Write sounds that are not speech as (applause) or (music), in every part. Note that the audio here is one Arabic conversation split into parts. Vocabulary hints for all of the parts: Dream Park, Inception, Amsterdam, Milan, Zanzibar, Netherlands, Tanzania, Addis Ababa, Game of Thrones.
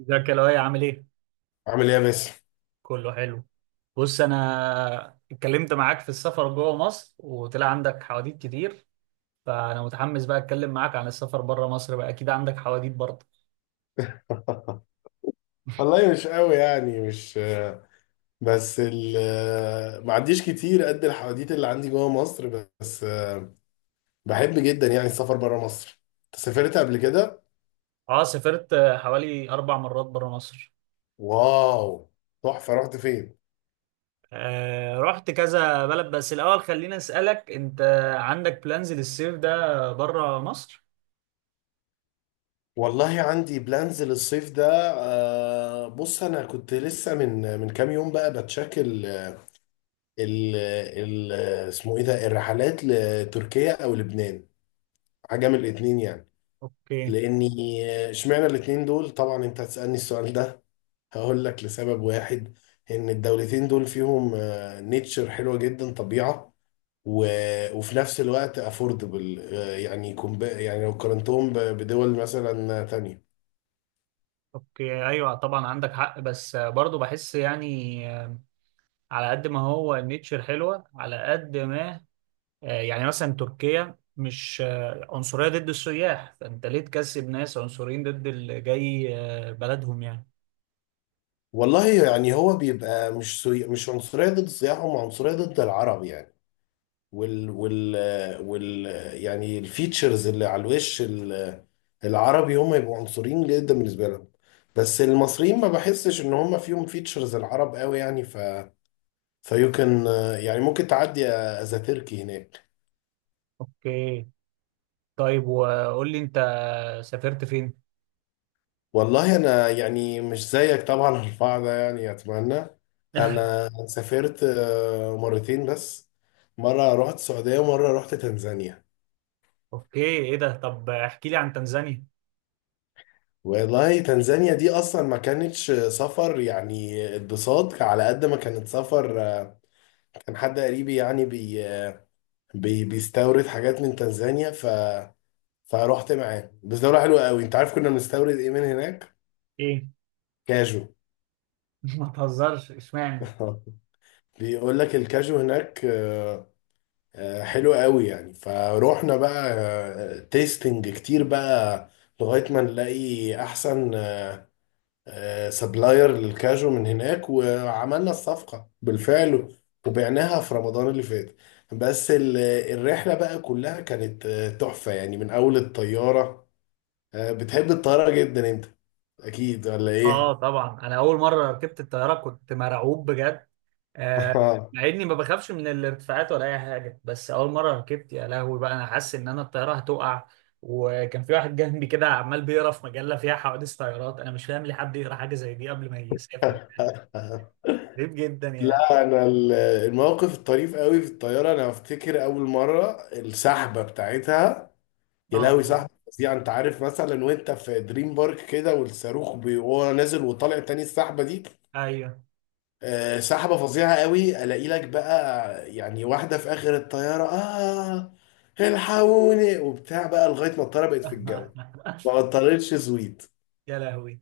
ازيك يا لؤي؟ عامل ايه؟ عامل ايه يا باسم؟ كله حلو. بص، انا اتكلمت معاك في السفر جوه مصر وطلع عندك حواديت كتير، فانا متحمس بقى اتكلم معاك عن السفر بره مصر بقى. اكيد عندك حواديت برضه. (laughs) والله مش قوي، يعني مش بس ال ما عنديش كتير قد الحواديت اللي عندي جوه مصر، بس بحب جدا يعني السفر بره مصر. أنت سافرت قبل كده؟ اه سافرت حوالي اربع مرات بره مصر. واو، تحفة. رحت فين؟ آه، رحت كذا بلد، بس الاول خلينا اسالك انت، عندك بلانز للصيف ده بره مصر؟ والله عندي بلانز للصيف ده. بص انا كنت لسه من كام يوم بقى بتشكل ال ال اسمه ايه ده، الرحلات لتركيا او لبنان، حاجة من الاتنين يعني. اوكي. لاني اشمعنى الاتنين دول، طبعا انت هتسالني السؤال ده، هقول لك لسبب واحد، ان الدولتين دول فيهم نيتشر حلوه جدا، طبيعه و... وفي نفس الوقت افوردبل يعني يعني لو قارنتهم بدول مثلا تانية. اوكي، ايوه طبعا عندك حق، بس برضه بحس يعني على قد ما هو النيتشر حلوة، على قد ما يعني مثلا تركيا مش عنصرية ضد السياح، فأنت ليه تكسب ناس عنصريين ضد اللي جاي بلدهم يعني. والله يعني هو بيبقى مش عنصريه ضد السياح، هم عنصريه ضد العرب يعني. وال وال وال يعني الفيتشرز اللي على الوش العربي، هم يبقوا عنصريين جدا بالنسبه لهم. بس المصريين ما بحسش ان هم فيهم فيتشرز العرب قوي يعني، ف فيو كان يعني ممكن تعدي از تركي هناك. أوكي. طيب وقول لي أنت، سافرت فين؟ والله انا يعني مش زيك طبعا، (laughs) الرفاع ده يعني اتمنى. (laughs) انا سافرت مرتين بس، مره رحت السعوديه ومره رحت تنزانيا. أوكي، إيه ده؟ طب احكي لي عن تنزانيا. والله تنزانيا دي اصلا ما كانتش سفر، يعني اتبساط على قد ما كانت سفر. كان حد قريبي يعني بي بي بيستورد حاجات من تنزانيا، ف فروحت معاه. بس دولة حلوة قوي. انت عارف كنا بنستورد ايه من هناك؟ إيه؟ كاجو. (laughs) ما تهزرش، إشمعنى؟ (laughs) بيقول لك الكاجو هناك حلو قوي يعني، فروحنا بقى تيستنج كتير بقى لغاية ما نلاقي احسن سبلاير للكاجو من هناك، وعملنا الصفقة بالفعل وبعناها في رمضان اللي فات. بس الرحلة بقى كلها كانت تحفة يعني. من أول الطيارة، بتحب الطيارة جدا أنت، أكيد ولا آه إيه؟ طبعا، أنا أول مرة ركبت الطيارة كنت مرعوب بجد. آه، مع (laughs) اني ما بخافش من الارتفاعات ولا اي حاجه، بس اول مره ركبت يا لهوي بقى، انا حاسس ان انا الطياره هتقع. وكان في واحد جنبي كده عمال بيقرا في مجله فيها حوادث طيارات، انا مش فاهم ليه حد يقرا حاجه زي دي قبل ما يسافر يعني. غريب جدا يعني. لا أنا الموقف الطريف قوي في الطيارة، أنا أفتكر أول مرة السحبة بتاعتها. يا اه لهوي، طبعا. سحبة فظيعة. أنت عارف مثلا وأنت في دريم بارك كده، والصاروخ وهو نازل وطالع تاني، السحبة دي. ايوه. سحبة فظيعة قوي. الاقي لك بقى يعني واحدة في اخر الطيارة: اه الحقوني وبتاع بقى، لغاية ما الطيارة بقت في الجو (laughs) ما قطرتش زويد. يا لهوي.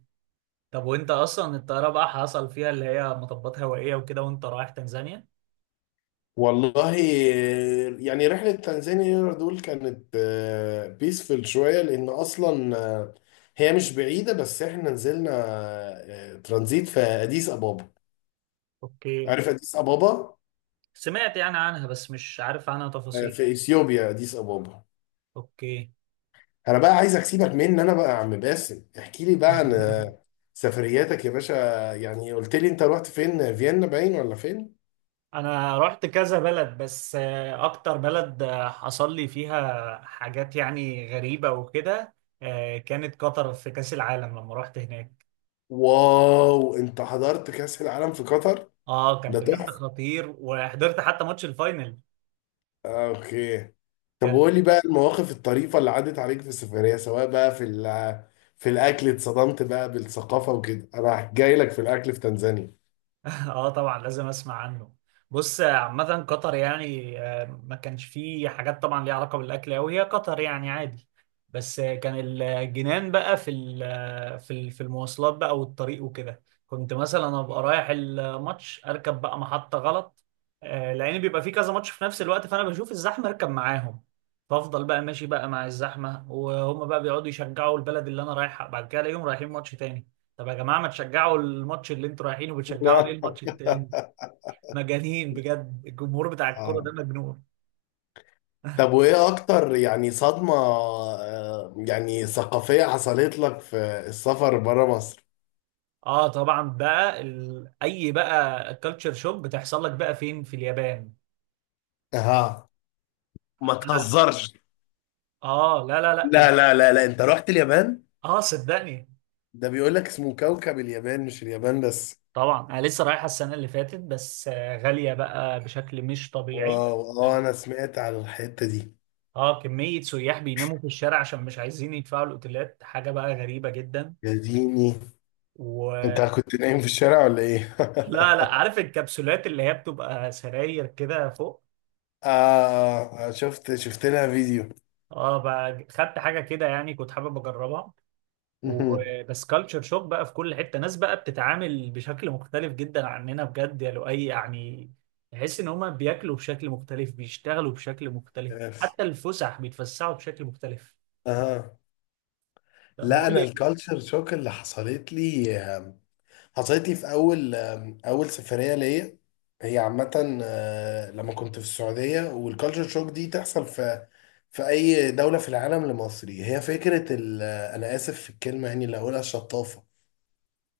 طب وانت اصلا الطياره بقى حصل فيها اللي هي مطبات هوائيه وكده وانت رايح تنزانيا؟ والله يعني رحلة تنزانيا دول كانت بيسفل شوية، لأن أصلا هي مش بعيدة، بس إحنا نزلنا ترانزيت في أديس أبابا. اوكي. عارف أديس أبابا؟ سمعت يعني عنها، بس مش عارف عنها تفاصيل. في إثيوبيا أديس أبابا. اوكي. انا بقى عايزك سيبك من ان انا بقى يا عم باسم، احكي لي بقى عن (laughs) سفرياتك يا باشا. يعني قلت لي انت رحت فين، فيينا باين ولا فين؟ انا رحت كذا بلد، بس اكتر بلد حصل لي فيها حاجات يعني غريبة وكده كانت قطر في كأس العالم لما رحت هناك. واو، انت حضرت كأس العالم في قطر؟ اه كان ده بجد تحفة. خطير، وحضرت حتى ماتش الفاينل. اوكي. طب كان. وقول لي بقى المواقف الطريفة اللي عدت عليك في السفرية، سواء بقى في في الاكل، اتصدمت بقى بالثقافة وكده. انا جاي لك في الاكل في تنزانيا. اه طبعا، لازم اسمع عنه. بص، عامة قطر يعني ما كانش فيه حاجات طبعا ليها علاقة بالأكل أوي، هي قطر يعني عادي. بس كان الجنان بقى في في في المواصلات بقى والطريق وكده. كنت مثلا أبقى رايح الماتش، أركب بقى محطة غلط، لأن بيبقى فيه كذا ماتش في نفس الوقت، فأنا بشوف الزحمة أركب معاهم. فأفضل بقى ماشي بقى مع الزحمة وهم بقى بيقعدوا يشجعوا البلد اللي أنا رايحها، بعد كده ألاقيهم رايحين ماتش تاني. طب يا جماعه، ما تشجعوا الماتش اللي انتوا رايحينه، بتشجعوا ليه (laughs) الماتش التاني؟ مجانين بجد، الجمهور بتاع الكوره اه. ده مجنون. طب وايه اكتر يعني صدمة يعني ثقافية حصلت لك في السفر بره مصر؟ اه طبعا بقى اي بقى كالتشر شوك بتحصل لك بقى فين؟ في اليابان. اها، ما أنا... تهزرش. اه لا لا لا لا لا لا لا، انت رحت اليابان؟ اه صدقني. ده بيقول لك اسمه كوكب اليابان، مش اليابان بس. طبعا انا لسه رايحه السنه اللي فاتت، بس غاليه بقى بشكل مش طبيعي. واو، اه انا سمعت على الحتة دي. اه، كميه سياح بيناموا في الشارع عشان مش عايزين يدفعوا الاوتيلات، حاجه بقى غريبه جدا. يا ديني. و... انت كنت نايم في الشارع ولا ايه؟ لا لا، عارف الكبسولات اللي هي بتبقى سراير كده فوق؟ (laughs) شفت، شفت لها فيديو. اه بقى خدت حاجه كده، يعني كنت حابب اجربها. (laughs) وبس كالتشر شوك بقى في كل حته، ناس بقى بتتعامل بشكل مختلف جدا عننا بجد يا لؤي يعني. تحس ان هما بياكلوا بشكل مختلف، بيشتغلوا بشكل مختلف، يس. حتى الفسح بيتفسحوا بشكل مختلف. اها. لا، لا بقول انا لي. الكالتشر شوك اللي حصلت لي، حصلت لي في اول سفريه ليا، هي عامه لما كنت في السعوديه. والكالتشر شوك دي تحصل في في اي دوله في العالم لمصري، هي فكره انا اسف في الكلمه يعني اللي هقولها، الشطافه.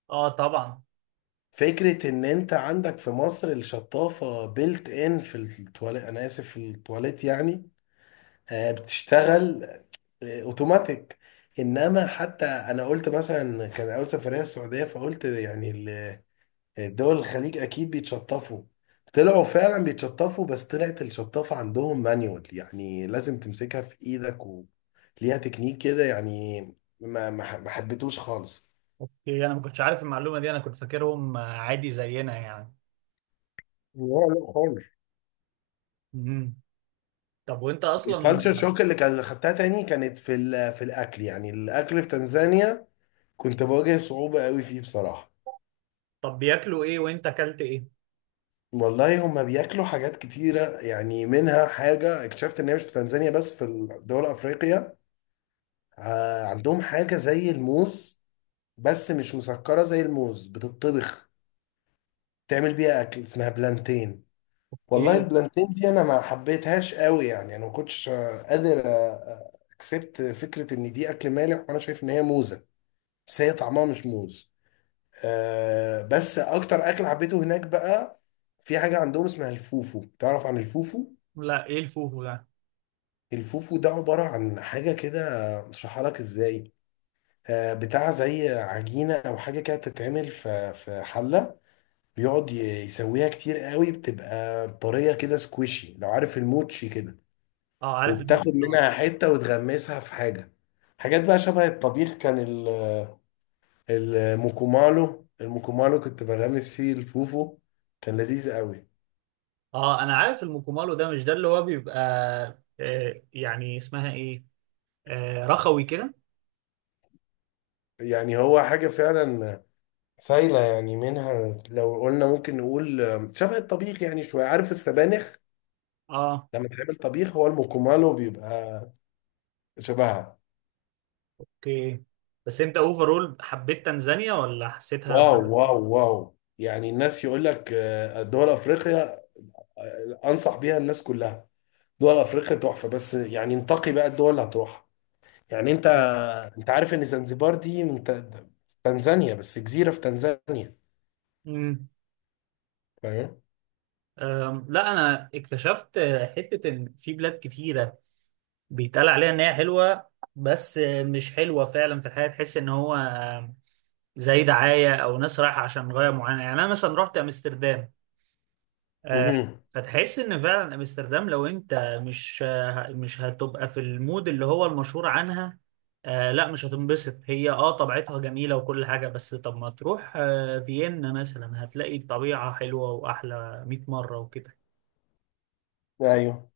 اه طبعا. فكره ان انت عندك في مصر الشطافه بيلت ان في التواليت، انا اسف في التواليت يعني، بتشتغل اوتوماتيك. انما حتى انا قلت مثلا، كان اول سفريه السعوديه، فقلت يعني دول الخليج اكيد بيتشطفوا، طلعوا فعلا بيتشطفوا، بس طلعت الشطافة عندهم مانيوال، يعني لازم تمسكها في ايدك وليها تكنيك كده يعني. ما حبيتوش خالص. اوكي، انا ما كنتش عارف المعلومه دي، انا كنت فاكرهم عادي زينا يعني. لا، لا خالص. امم. طب وانت اصلا. الكالتشر شوك اللي كان خدتها تاني كانت في في الاكل، يعني الاكل في تنزانيا كنت بواجه صعوبة قوي فيه بصراحة. طب بياكلوا ايه وانت اكلت ايه؟ والله هما بياكلوا حاجات كتيرة يعني، منها حاجة اكتشفت ان هي مش في تنزانيا بس، في دول افريقيا عندهم حاجة زي الموز، بس مش مسكرة زي الموز، بتطبخ تعمل بيها أكل اسمها بلانتين. والله ايه؟ البلانتين دي أنا ما حبيتهاش قوي يعني، أنا ما كنتش قادر أكسبت فكرة إن دي أكل مالح، وأنا شايف إن هي موزة بس هي طعمها مش موز. بس أكتر أكل حبيته هناك بقى، في حاجة عندهم اسمها الفوفو. تعرف عن الفوفو؟ لا، ايه الفوفو ده؟ الفوفو ده عبارة عن حاجة كده، مش هشرحها لك إزاي. بتاع زي عجينة أو حاجة كده، بتتعمل في في حلة، بيقعد ي- يسويها كتير قوي. بتبقى طرية كده سكويشي، لو عارف الموتشي كده. اه، عارف الموت وبتاخد طبعا. منها حتة وتغمسها في حاجة، حاجات بقى شبه الطبيخ. كان الموكومالو كنت بغمس فيه الفوفو، كان لذيذ قوي. اه انا عارف الموكومالو ده، مش ده اللي هو بيبقى آه يعني اسمها ايه، آه رخوي كده. يعني هو حاجة فعلا سايلة يعني، منها لو قلنا ممكن نقول شبه الطبيخ يعني، شوية عارف السبانخ اه. لما تعمل طبيخ، هو الموكومالو بيبقى شبهها. اوكي. بس انت اوفرول حبيت تنزانيا ولا حسيتها؟ واو واو واو، يعني الناس يقول لك دول افريقيا، انصح بيها الناس كلها، دول افريقيا تحفه. بس يعني انتقي بقى الدول اللي هتروحها. يعني انت، انت عارف ان زنزبار دي من تنزانيا، بس جزيره في تنزانيا. امم. فاهم؟ لا انا اكتشفت حتة، ان في بلاد كتيرة بيتقال عليها ان هي حلوة، بس مش حلوة فعلا. في الحياة تحس ان هو زي دعاية او ناس رايحة عشان غاية معينة يعني. انا مثلا رحت امستردام، آه، مهم. فتحس ان فعلا امستردام لو انت مش مش هتبقى في المود اللي هو المشهور عنها آه، لا مش هتنبسط. هي اه طبيعتها جميلة وكل حاجة، بس طب ما تروح آه فيينا مثلا، هتلاقي الطبيعة حلوة واحلى 100 مرة وكده. ايوه،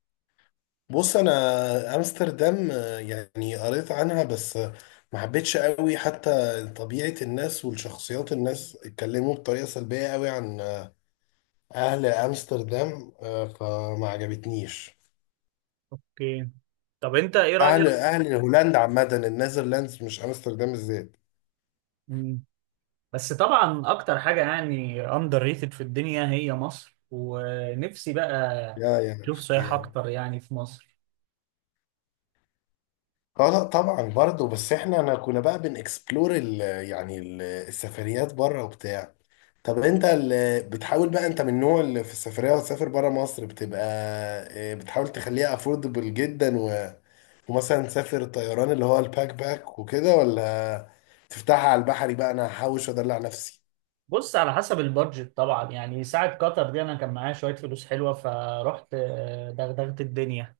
بص انا امستردام يعني قريت عنها بس ما حبيتش قوي. حتى طبيعه الناس والشخصيات، الناس اتكلموا بطريقه سلبيه قوي عن اهل امستردام، فما عجبتنيش. اوكي. طب انت ايه اهل رأيك؟ اهل هولندا عامه، النيذرلاندز، مش امستردام الذات. مم. بس طبعا اكتر حاجة يعني اندر ريتد في الدنيا هي مصر، ونفسي بقى يا، يا، اشوف سياحة يا، اكتر يعني في مصر. اه لا طبعا برضه. بس احنا انا كنا بقى بنكسبلور ال يعني ال السفريات بره وبتاع. طب انت اللي بتحاول بقى، انت من النوع اللي في السفريه وتسافر بره مصر بتبقى بتحاول تخليها افوردبل جدا ومثلا تسافر طيران، اللي هو الباك باك وكده، ولا تفتحها على البحري بقى، انا هحوش وادلع نفسي؟ بص، على حسب البادجت طبعا يعني. ساعة قطر دي انا كان معايا شوية فلوس حلوة، فرحت دغدغت الدنيا.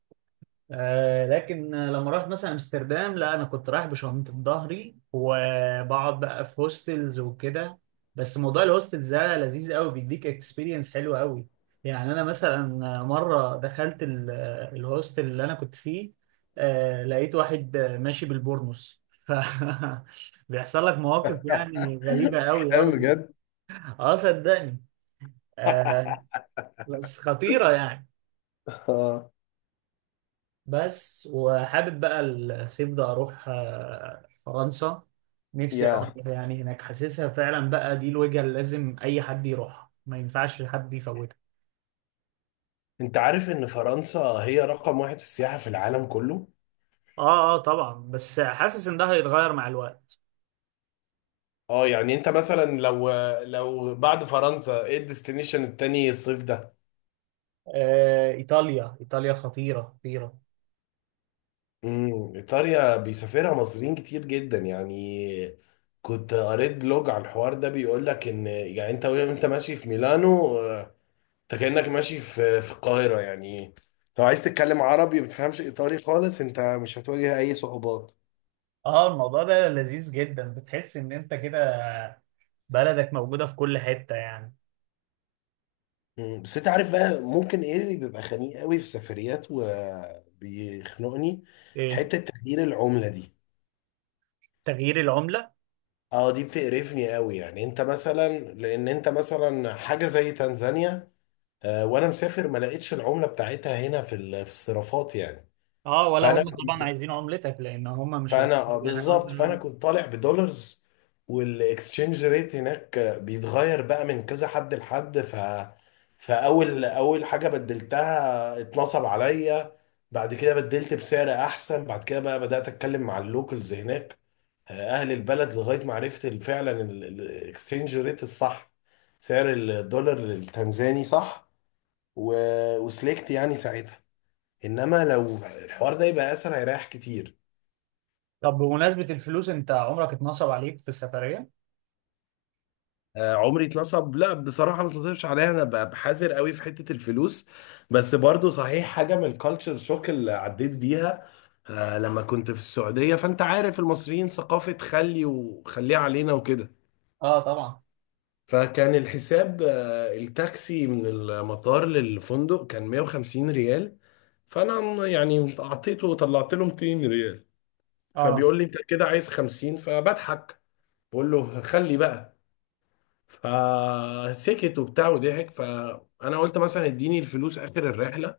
لكن لما رحت مثلا امستردام لا، انا كنت رايح بشنطة ظهري، وبقعد بقى في هوستلز وكده. بس موضوع الهوستلز ده لذيذ قوي، بيديك اكسبيرينس حلوة قوي. يعني انا مثلا مرة دخلت الهوستل اللي انا كنت فيه، لقيت واحد ماشي بالبورنوس، ف (laughs) بيحصل لك مواقف يعني غريبة (laughs) قوي كلام قوي. بجد. اه صدقني. آه. بس خطيرة يعني. اه بس وحابب بقى الصيف ده اروح آه فرنسا، نفسي أوي يا، أروح يعني هناك. حاسسها فعلا بقى دي الوجهة اللي لازم اي حد يروحها، ما ينفعش حد يفوتها. انت عارف ان فرنسا هي رقم واحد في السياحة في العالم كله. اه اه طبعا، بس حاسس ان ده هيتغير مع الوقت. اه يعني انت مثلا لو بعد فرنسا ايه الديستنيشن التاني الصيف ده؟ آه ايطاليا. ايطاليا خطيرة خطيرة. امم، ايطاليا بيسافرها مصريين كتير جدا يعني. كنت قريت بلوج على الحوار ده، بيقول لك ان يعني انت وانت ماشي في ميلانو، اه، انت كأنك ماشي في في القاهرة يعني، لو عايز تتكلم عربي ما بتفهمش ايطالي خالص، انت مش هتواجه اي صعوبات. اه، الموضوع ده لذيذ جدا، بتحس ان انت كده بلدك موجودة في كل حتة يعني. مم. بس انت عارف بقى ممكن ايه اللي بيبقى خنيق قوي في سفريات وبيخنقني؟ ايه؟ حتة تغيير العملة دي. تغيير العملة. اه دي بتقرفني قوي، يعني انت مثلا، لان انت مثلا حاجة زي تنزانيا آه وانا مسافر ما لقيتش العملة بتاعتها هنا في في الصرافات يعني. اه، ولا فانا هم طبعا كنت عايزين عملتك لان هم مش عايزين فانا آه، دي حاجه وانت. بالظبط فانا كنت طالع بدولارز، والاكسشينج ريت هناك بيتغير بقى من كذا حد لحد. ف فاول اول حاجه بدلتها اتنصب عليا، بعد كده بدلت بسعر احسن، بعد كده بقى بدات اتكلم مع اللوكلز هناك اهل البلد، لغايه ما عرفت فعلا الاكسشينج ريت الصح، سعر الدولار التنزاني صح، و... وسلكت يعني ساعتها. انما لو الحوار ده يبقى اسهل هيريح كتير. طب بمناسبه الفلوس، انت عمرك اتنصب عليك في السفريه؟ عمري اتنصب لا، بصراحة ما اتنصبش عليا، انا بحذر قوي في حتة الفلوس. بس برضو صحيح حاجة من الكالتشر شوك اللي عديت بيها لما كنت في السعودية، فانت عارف المصريين ثقافة خلي وخليه علينا وكده. اه طبعا. فكان الحساب التاكسي من المطار للفندق كان 150 ريال، فانا يعني اعطيته وطلعت له 200 ريال، اه. فبيقول لي انت كده عايز 50، فبضحك بقول له خلي بقى، فسكت وبتاع وضحك. فانا قلت مثلا اديني الفلوس اخر الرحله،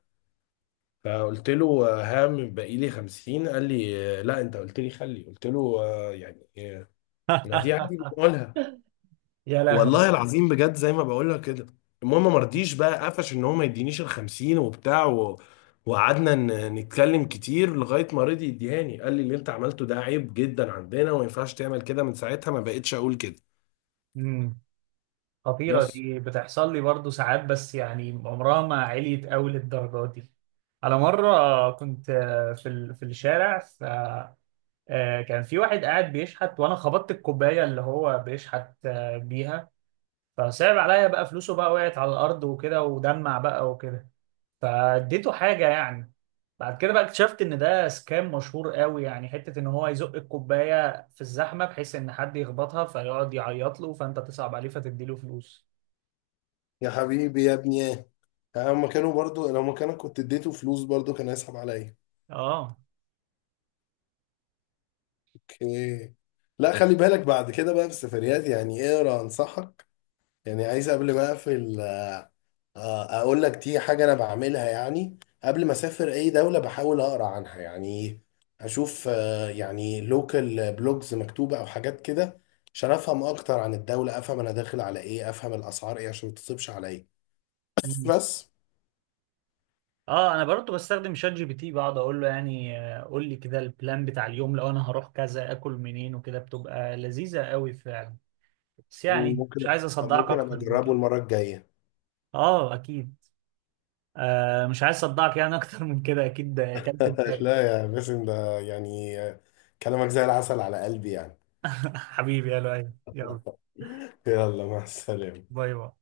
فقلت له ها من باقي لي 50، قال لي لا انت قلت لي خلي. قلت له انا دي عادي (laughs) بقولها، يا لهوي. والله العظيم بجد زي ما بقولها كده. المهم ما رضيش بقى، قفش ان هو ما يدينيش ال 50 وبتاع وقعدنا نتكلم كتير لغايه ما رضي يديهاني. قال لي اللي انت عملته ده عيب جدا عندنا، وما ينفعش تعمل كده. من ساعتها ما بقتش اقول كده. امم. خطيره، بس. دي بتحصل لي برضو ساعات، بس يعني عمرها ما عليت قوي للدرجه دي. على مره كنت في في الشارع، ف كان في واحد قاعد بيشحت، وانا خبطت الكوبايه اللي هو بيشحت بيها، فصعب عليا بقى. فلوسه بقى وقعت على الارض وكده ودمع بقى وكده، فاديته حاجة يعني. بعد كده بقى اكتشفت ان ده سكام مشهور قوي يعني، حتة ان هو يزق الكوباية في الزحمة بحيث ان حد يخبطها، فيقعد يعيط له، فانت تصعب عليه فتديله فلوس. يا حبيبي يا ابني يا، هما كانوا برضو لو مكانك كنت اديته فلوس برضو كان هيسحب عليا. اه. اوكي. لا خلي بالك بعد كده بقى في السفريات، يعني اقرا، انصحك يعني. عايز قبل ما اقفل اقول لك دي حاجه انا بعملها، يعني قبل ما اسافر اي دوله بحاول اقرا عنها يعني، اشوف يعني لوكال بلوجز مكتوبه او حاجات كده، عشان افهم اكتر عن الدوله، افهم انا داخل على ايه، افهم الاسعار ايه عشان ما تصيبش عليا. مم. بس. اه انا برضه بستخدم شات جي بي تي، بقعد اقول له يعني قول لي كده البلان بتاع اليوم، لو انا هروح كذا اكل منين وكده، بتبقى لذيذة قوي فعلا. بس يعني ممكن مش عايز اصدعك ممكن ابقى اكتر من اجربه كده. المره الجايه. اه اكيد. آه مش عايز اصدعك يعني اكتر من كده، اكيد اكلت (laughs) دماغي. لا يا باسم، ده يعني كلامك زي العسل على قلبي يعني. (laughs) حبيبي يا لؤي، يلا. يلا مع السلامة. باي باي.